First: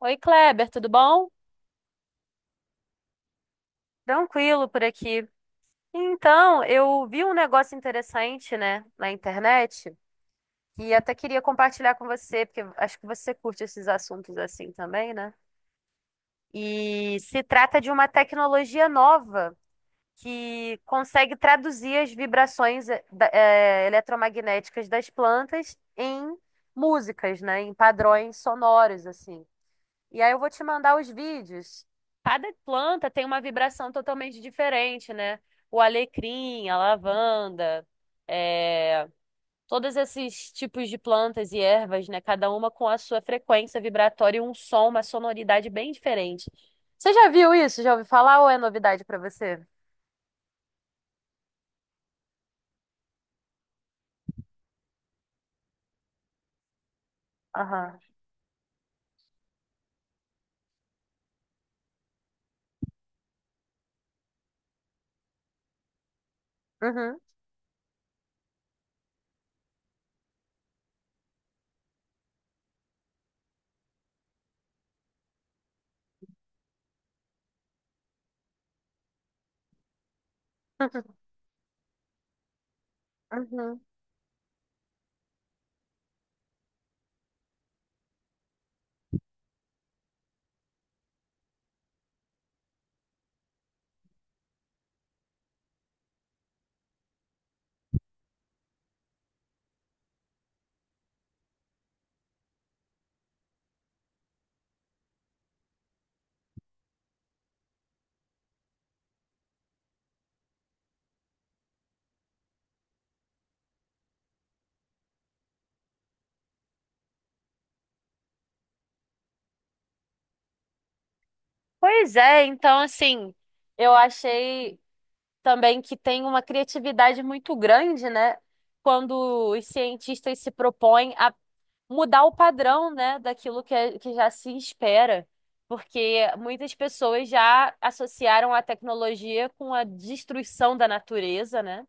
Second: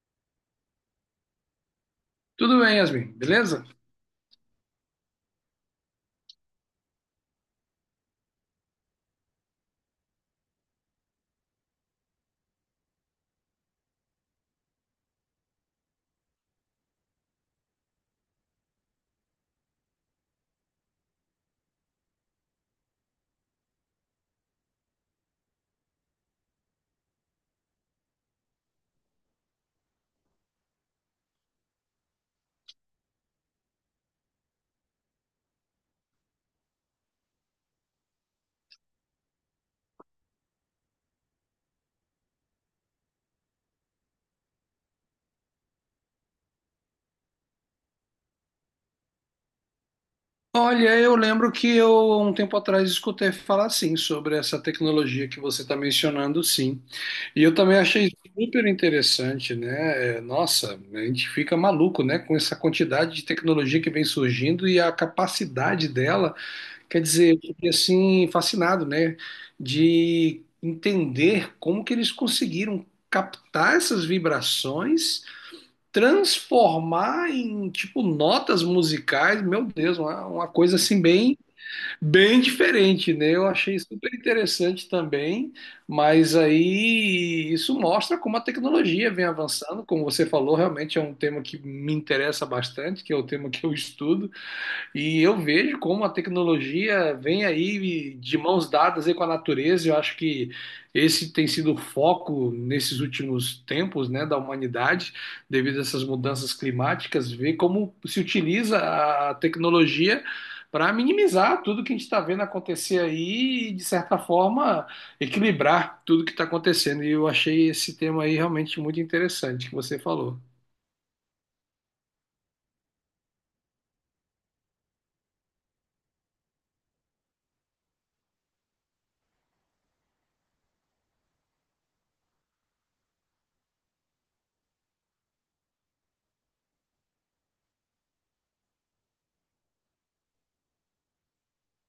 Oi, Kleber, tudo bom? Tudo bem, Yasmin, beleza? Tranquilo por aqui. Então, eu vi um negócio interessante, né, na internet e até queria compartilhar com você, porque acho que você curte esses assuntos assim também, né? E se trata de uma tecnologia nova que consegue traduzir as vibrações eletromagnéticas das plantas em músicas, né, em padrões sonoros, assim. E aí eu vou te mandar os vídeos. Cada planta tem uma vibração totalmente diferente, né? O alecrim, a lavanda, é, todos esses tipos de plantas e ervas, né? Cada uma com a sua frequência vibratória e um som, uma sonoridade bem diferente. Você já viu isso? Já ouviu falar ou é novidade para você? Olha, eu lembro que eu, há um tempo atrás, escutei falar, sim, sobre essa tecnologia que você está mencionando, sim. E eu também Aham. achei super interessante, né? É, nossa, a gente fica maluco, né? Com essa quantidade de tecnologia que vem surgindo e a capacidade dela, quer Uhum. dizer, eu fiquei assim, fascinado, né? De entender como que eles conseguiram captar essas vibrações, transformar em tipo notas musicais, meu Deus, uma coisa assim bem bem diferente, né? Eu achei Uhum. super interessante também, mas aí isso mostra como a tecnologia vem avançando, como você falou, realmente é um tema que me interessa bastante, que é o tema que eu estudo. E eu vejo como a tecnologia vem aí de mãos dadas aí com a natureza. Eu acho que esse tem sido o foco nesses últimos tempos, né, da humanidade, devido a essas mudanças climáticas, ver como se utiliza a tecnologia para minimizar tudo que a gente está vendo acontecer aí e, de certa forma, equilibrar tudo que está acontecendo. E eu achei esse tema aí realmente muito interessante que você falou. Pois é, então assim, eu achei também que tem uma criatividade muito grande, né? Quando os cientistas se propõem a mudar o padrão, né, daquilo que, que já se espera, porque muitas pessoas já associaram a tecnologia com a destruição da natureza, né?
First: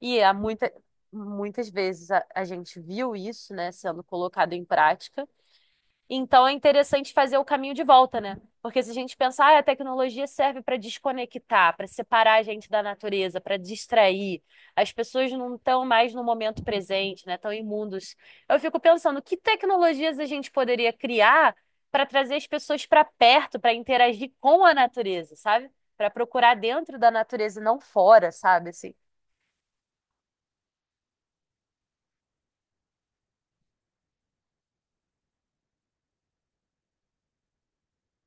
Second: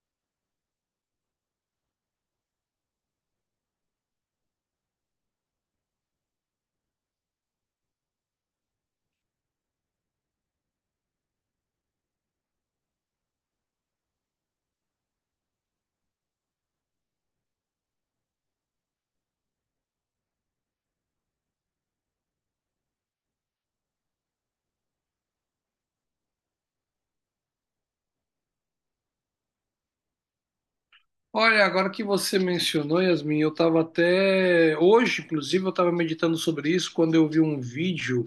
E muitas vezes a gente viu isso, né, sendo colocado em prática. Então é interessante fazer o caminho de volta, né? Porque se a gente pensar, ah, a tecnologia serve para desconectar, para separar a gente da natureza, para distrair, as pessoas não estão mais no momento presente, né? Estão imundos. Eu fico pensando, que tecnologias a gente poderia criar para trazer as pessoas para perto, para interagir com a natureza, sabe? Para procurar dentro da natureza e não fora, sabe? Assim. Olha, agora que você mencionou, Yasmin, eu estava até. Hoje, inclusive, eu estava meditando sobre isso quando eu vi um vídeo.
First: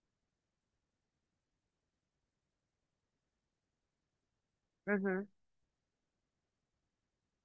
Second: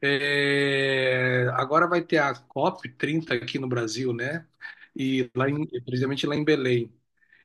Agora vai ter a COP30 aqui no Brasil, né? Uhum, E precisamente lá em Belém.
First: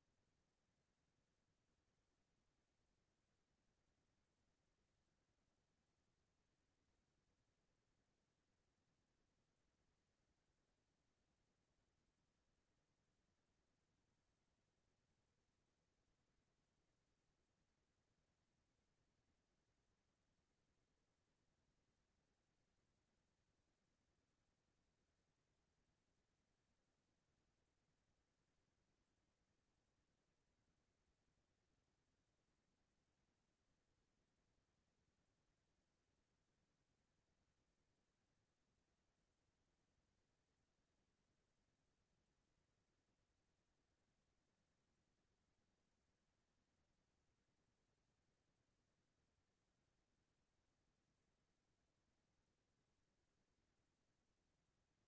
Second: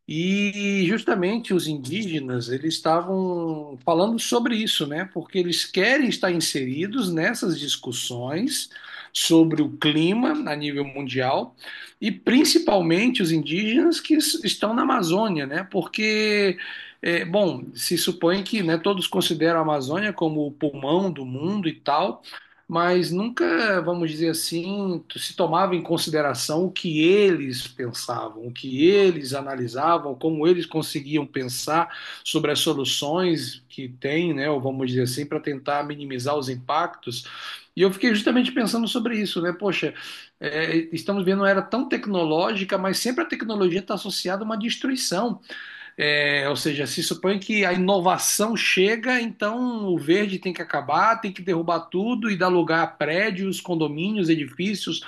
E justamente os indígenas, eles estavam falando sobre isso, né? Porque eles querem estar inseridos nessas discussões sobre o clima a nível mundial e principalmente os indígenas que estão na Amazônia, né? Porque, bom, se supõe que, né, todos consideram a Amazônia como o pulmão do mundo e tal, mas nunca, vamos dizer assim, se tomava em consideração o que eles pensavam, o que eles analisavam, como eles conseguiam pensar sobre as soluções que têm, né, ou vamos dizer assim, para tentar minimizar os impactos. E eu fiquei justamente pensando sobre isso, né? Poxa, estamos vendo uma era tão tecnológica, mas sempre a tecnologia está associada a uma destruição. É, ou seja, se supõe que a inovação chega, então o verde tem que acabar, tem que derrubar tudo e dar lugar a prédios, condomínios, edifícios,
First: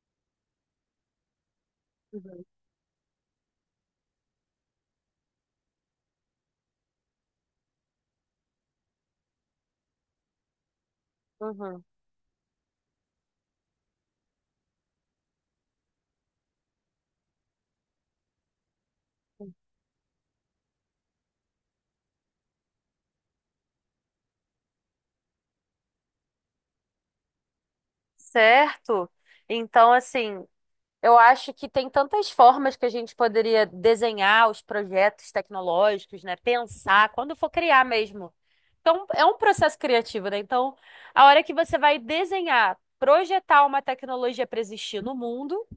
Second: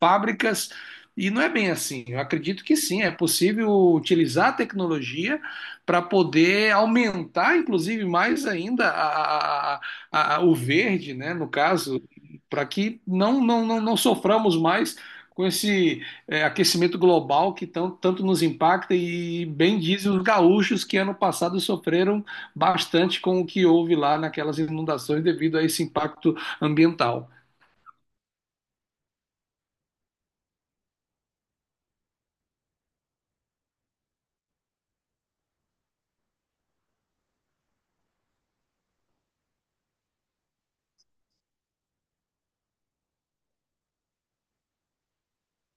fábricas. E não é bem assim. Eu uhum, acredito que sim, é possível utilizar a tecnologia para poder aumentar, inclusive, mais ainda o verde, né, no uhum. caso, para que não soframos mais com esse aquecimento global que tanto nos impacta e bem dizem os gaúchos que ano passado sofreram bastante com o que houve lá naquelas inundações devido a esse impacto ambiental. Certo? Então, assim, eu acho que tem tantas formas que a gente poderia desenhar os projetos tecnológicos, né? Pensar, quando for criar mesmo. Então, é um processo criativo, né? Então, a hora que você vai desenhar, projetar uma tecnologia para existir no mundo,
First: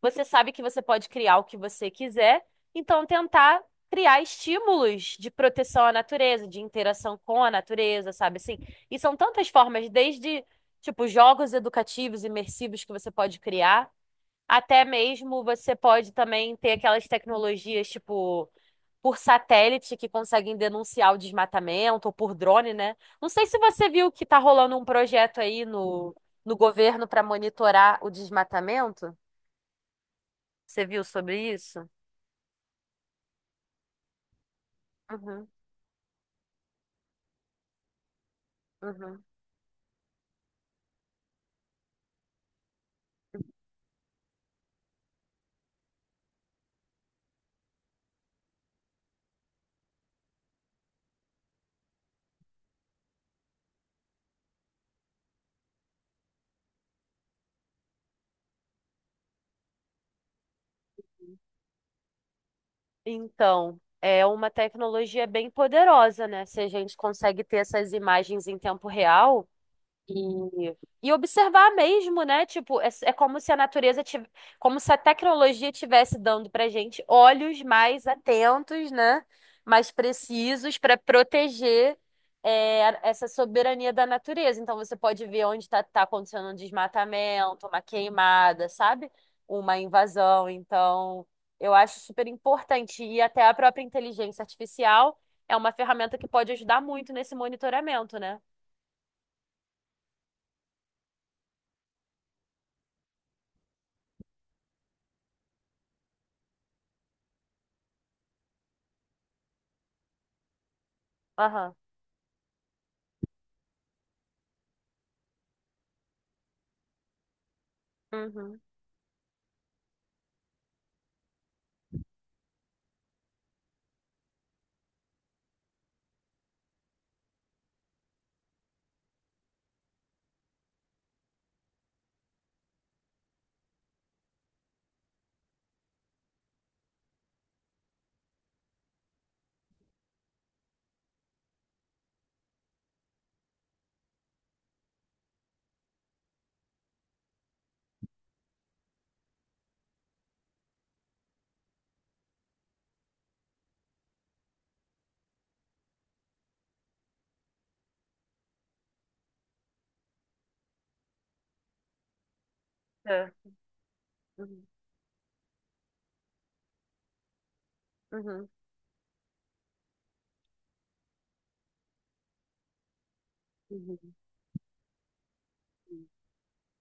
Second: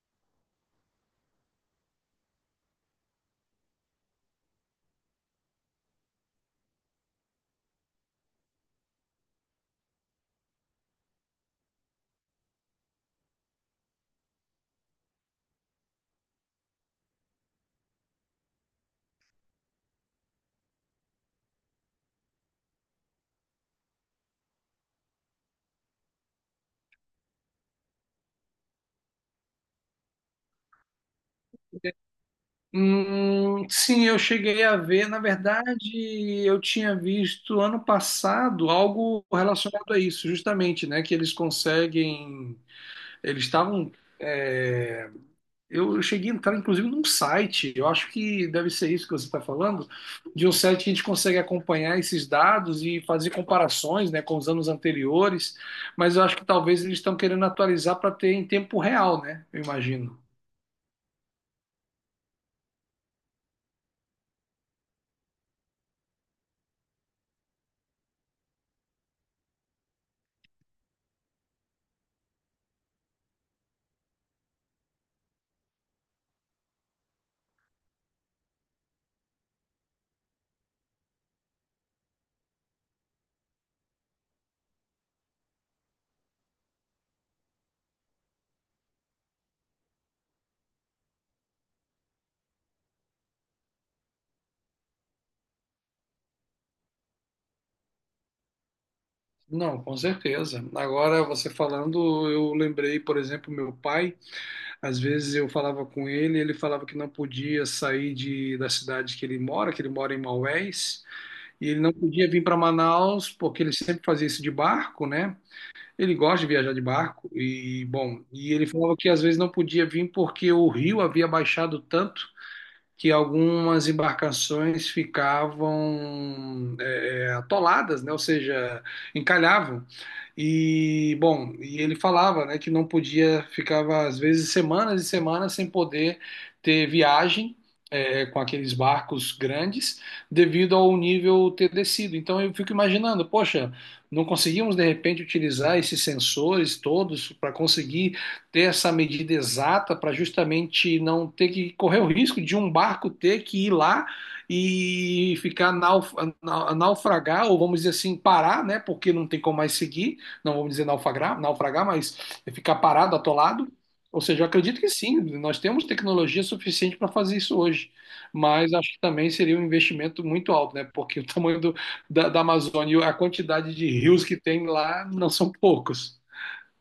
você sabe que você pode criar o que você quiser. Então, tentar criar estímulos de proteção à natureza, de interação com a natureza, sabe assim? E são tantas formas, desde, tipo, jogos educativos, imersivos que você pode criar. Até mesmo você pode também ter aquelas tecnologias, tipo, por satélite que conseguem denunciar o desmatamento, ou por drone, né? Não sei se você viu que tá rolando um projeto aí no governo para monitorar o desmatamento. Você viu sobre isso? Sim, eu cheguei a ver. Na Uhum, verdade, eu tinha visto ano passado uhum. algo relacionado a isso, justamente, né? Que eles conseguem. Eles estavam. é, Eu cheguei a entrar, inclusive, num site, eu acho que deve ser isso que você está falando, de um site que a gente consegue acompanhar esses dados e fazer comparações, né, com os anos anteriores, mas eu acho que talvez eles estão querendo atualizar para ter em tempo real, né? Eu imagino. Então, é uma tecnologia bem poderosa, né? Se a gente consegue ter essas imagens em tempo real. E, e observar mesmo, né? Tipo, é como se a natureza tivesse, como se a tecnologia tivesse dando pra gente olhos mais atentos, né? Mais precisos para proteger essa soberania da natureza. Então você pode ver onde está acontecendo um desmatamento, uma queimada, sabe? Uma invasão. Então, eu acho super importante. E até a própria inteligência artificial é uma ferramenta que pode ajudar muito nesse monitoramento, né? Não, com certeza. Agora, você falando, eu lembrei, por exemplo, meu pai. Às vezes eu falava com ele, ele falava que não podia sair da cidade que ele mora em Maués, e Aham. ele não podia vir para Manaus, porque ele sempre fazia isso de barco, né? Ele gosta de viajar de barco e, bom, e Uhum. ele falava que às vezes não podia vir porque o rio havia baixado tanto que algumas embarcações ficavam atoladas, né? Ou seja, encalhavam. E, bom, e ele falava, né, que não podia, ficava às vezes semanas e semanas sem poder ter viagem. Com aqueles barcos grandes, devido ao nível ter descido. Então eu fico imaginando, poxa, não conseguimos de repente utilizar esses sensores todos para conseguir ter essa medida exata para justamente não ter que correr o risco de um barco ter que ir lá e ficar naufragar, ou vamos dizer assim, parar, né? Porque não tem como mais seguir, não vamos dizer naufragar, naufragar, mas é ficar parado, É. atolado. Ou seja, eu Uhum. acredito que sim, nós temos tecnologia suficiente para fazer isso hoje, Uhum. mas acho que também seria um investimento muito alto, né? Porque o tamanho da Amazônia e a quantidade de Uhum. rios que tem lá não são poucos.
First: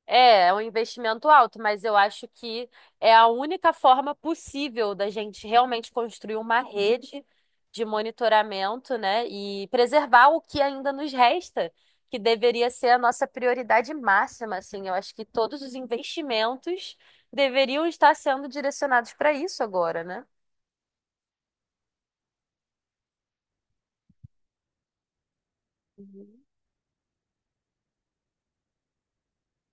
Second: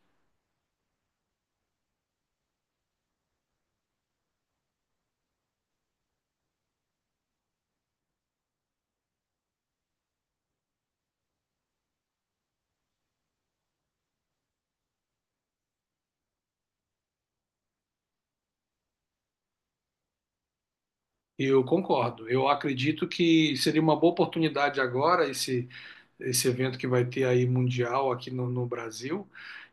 É, é um investimento alto, mas eu acho que é a única forma possível da gente realmente construir uma rede de monitoramento, né, e preservar o que ainda nos resta, que deveria ser a nossa prioridade máxima, assim. Eu acho que todos os investimentos deveriam estar sendo direcionados para isso agora, né? Eu concordo. Eu acredito que seria uma boa oportunidade agora esse, Uhum. esse evento que vai ter aí mundial aqui no Brasil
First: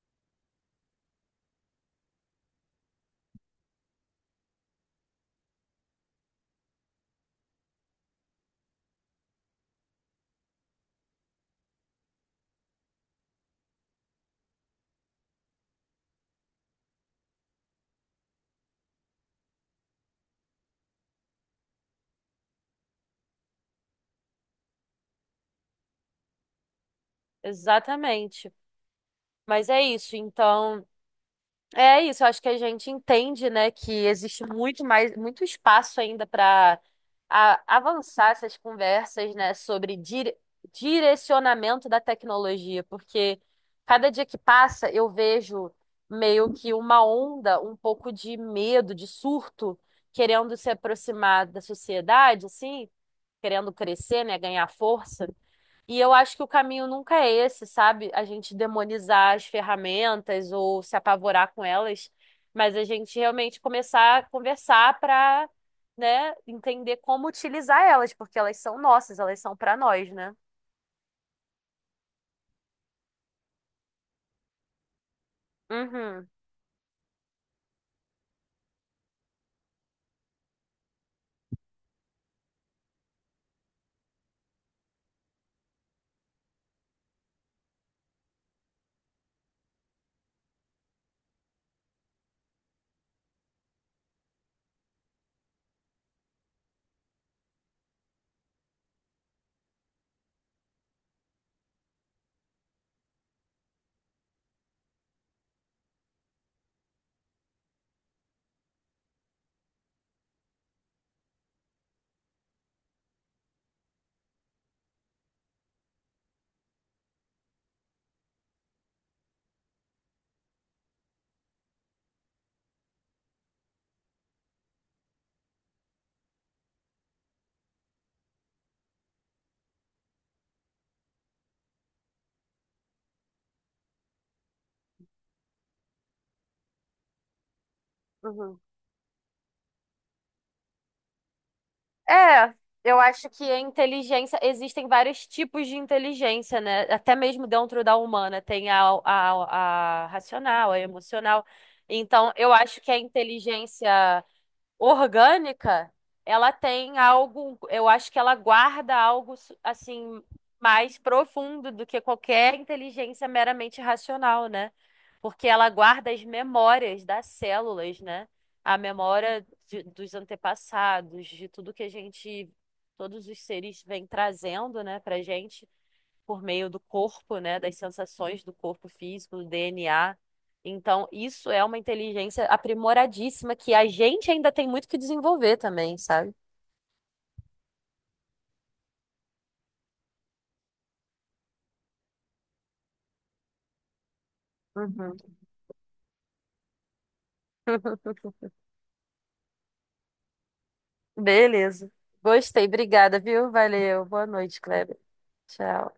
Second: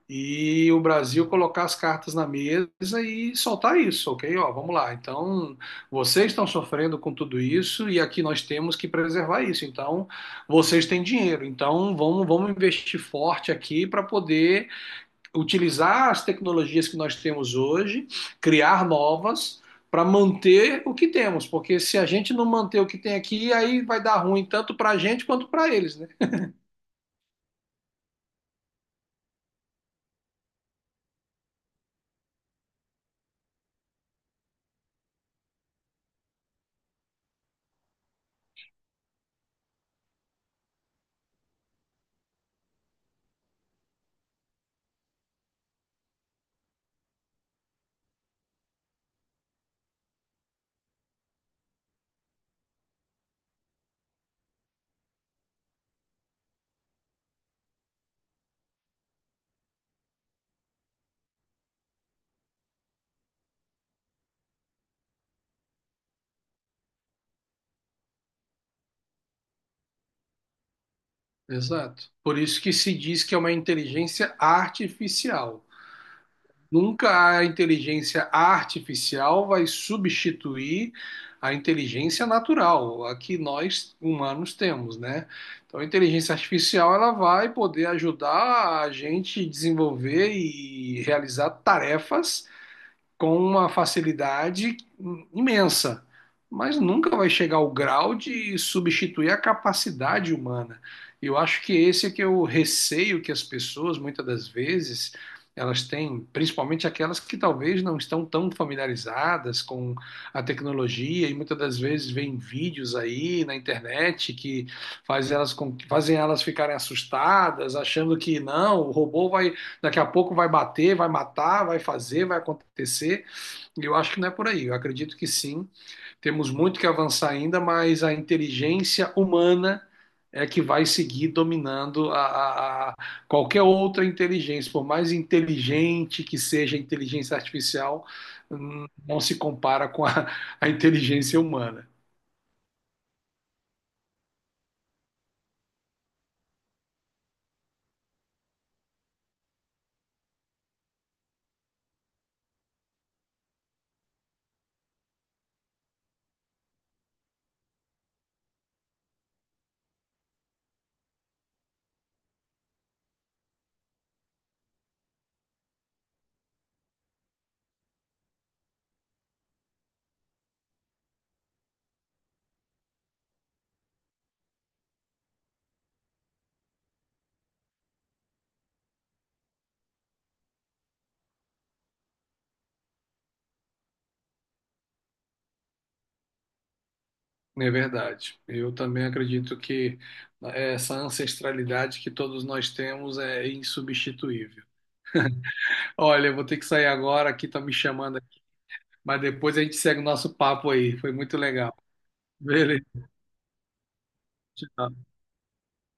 e o Brasil colocar as cartas na mesa e soltar isso, ok? Ó, vamos lá. Então, vocês estão sofrendo com tudo isso e aqui nós temos que preservar isso. Então, vocês têm dinheiro. Então, vamos investir forte aqui para poder utilizar as tecnologias que nós temos hoje, criar novas para manter o que temos, porque se a gente não manter o que tem aqui, aí vai dar ruim tanto para a gente quanto para eles, né? Exatamente. Mas é isso. Então, é isso, eu acho que a gente entende, né, que existe muito mais, muito espaço ainda para avançar essas conversas, né, sobre direcionamento da tecnologia, porque cada dia que passa eu vejo meio que uma onda, um pouco de medo, de surto, querendo se aproximar da sociedade, assim, querendo crescer, né, ganhar força. E eu acho que o caminho nunca é esse, sabe? A gente demonizar as ferramentas ou se apavorar com elas, mas a gente realmente começar a conversar para, né, entender como utilizar elas, porque elas são nossas, elas são para nós, né? Exato. Por isso que se diz que é uma inteligência artificial. Uhum, Nunca a inteligência artificial vai substituir a inteligência natural, a que nós humanos temos, né? Então, a inteligência artificial ela vai poder ajudar a gente desenvolver e realizar tarefas com uma facilidade imensa, mas nunca vai chegar ao grau de substituir a capacidade humana. E eu acho que esse é que é o receio que as pessoas, muitas das vezes, elas têm, principalmente aquelas que talvez não estão tão familiarizadas com a tecnologia e muitas das vezes veem vídeos aí na internet que fazem elas ficarem assustadas, achando que não, o robô vai daqui a pouco vai bater, vai matar, vai fazer, vai acontecer. E eu acho que não é por aí. Eu acredito que sim. Temos muito que avançar ainda, mas a inteligência humana é que vai seguir dominando a qualquer outra inteligência, por mais inteligente que seja a inteligência artificial, uhum. não se compara com a inteligência humana. É, eu acho que a inteligência, existem vários tipos de inteligência, né? Até mesmo dentro da humana, tem a racional, a emocional. Então, eu acho que a inteligência orgânica, ela tem algo, eu acho que ela guarda algo assim mais profundo do que qualquer inteligência meramente racional, né? Porque ela guarda as memórias das células, né? A memória dos antepassados, de tudo que a gente, todos os seres vêm trazendo, né, pra gente por meio do corpo, né, das sensações do corpo físico, do DNA. Então, isso é uma inteligência aprimoradíssima que a gente ainda tem muito que desenvolver também, sabe? É verdade. Eu também acredito que essa ancestralidade que todos nós temos é insubstituível. Uhum. Olha, eu vou ter que sair agora, aqui tá me chamando, mas depois a gente segue o nosso papo aí. Foi muito legal. Beleza. Gostei, Beleza. obrigada, viu? Valeu. Boa noite, Kleber. Tchau. Tchau.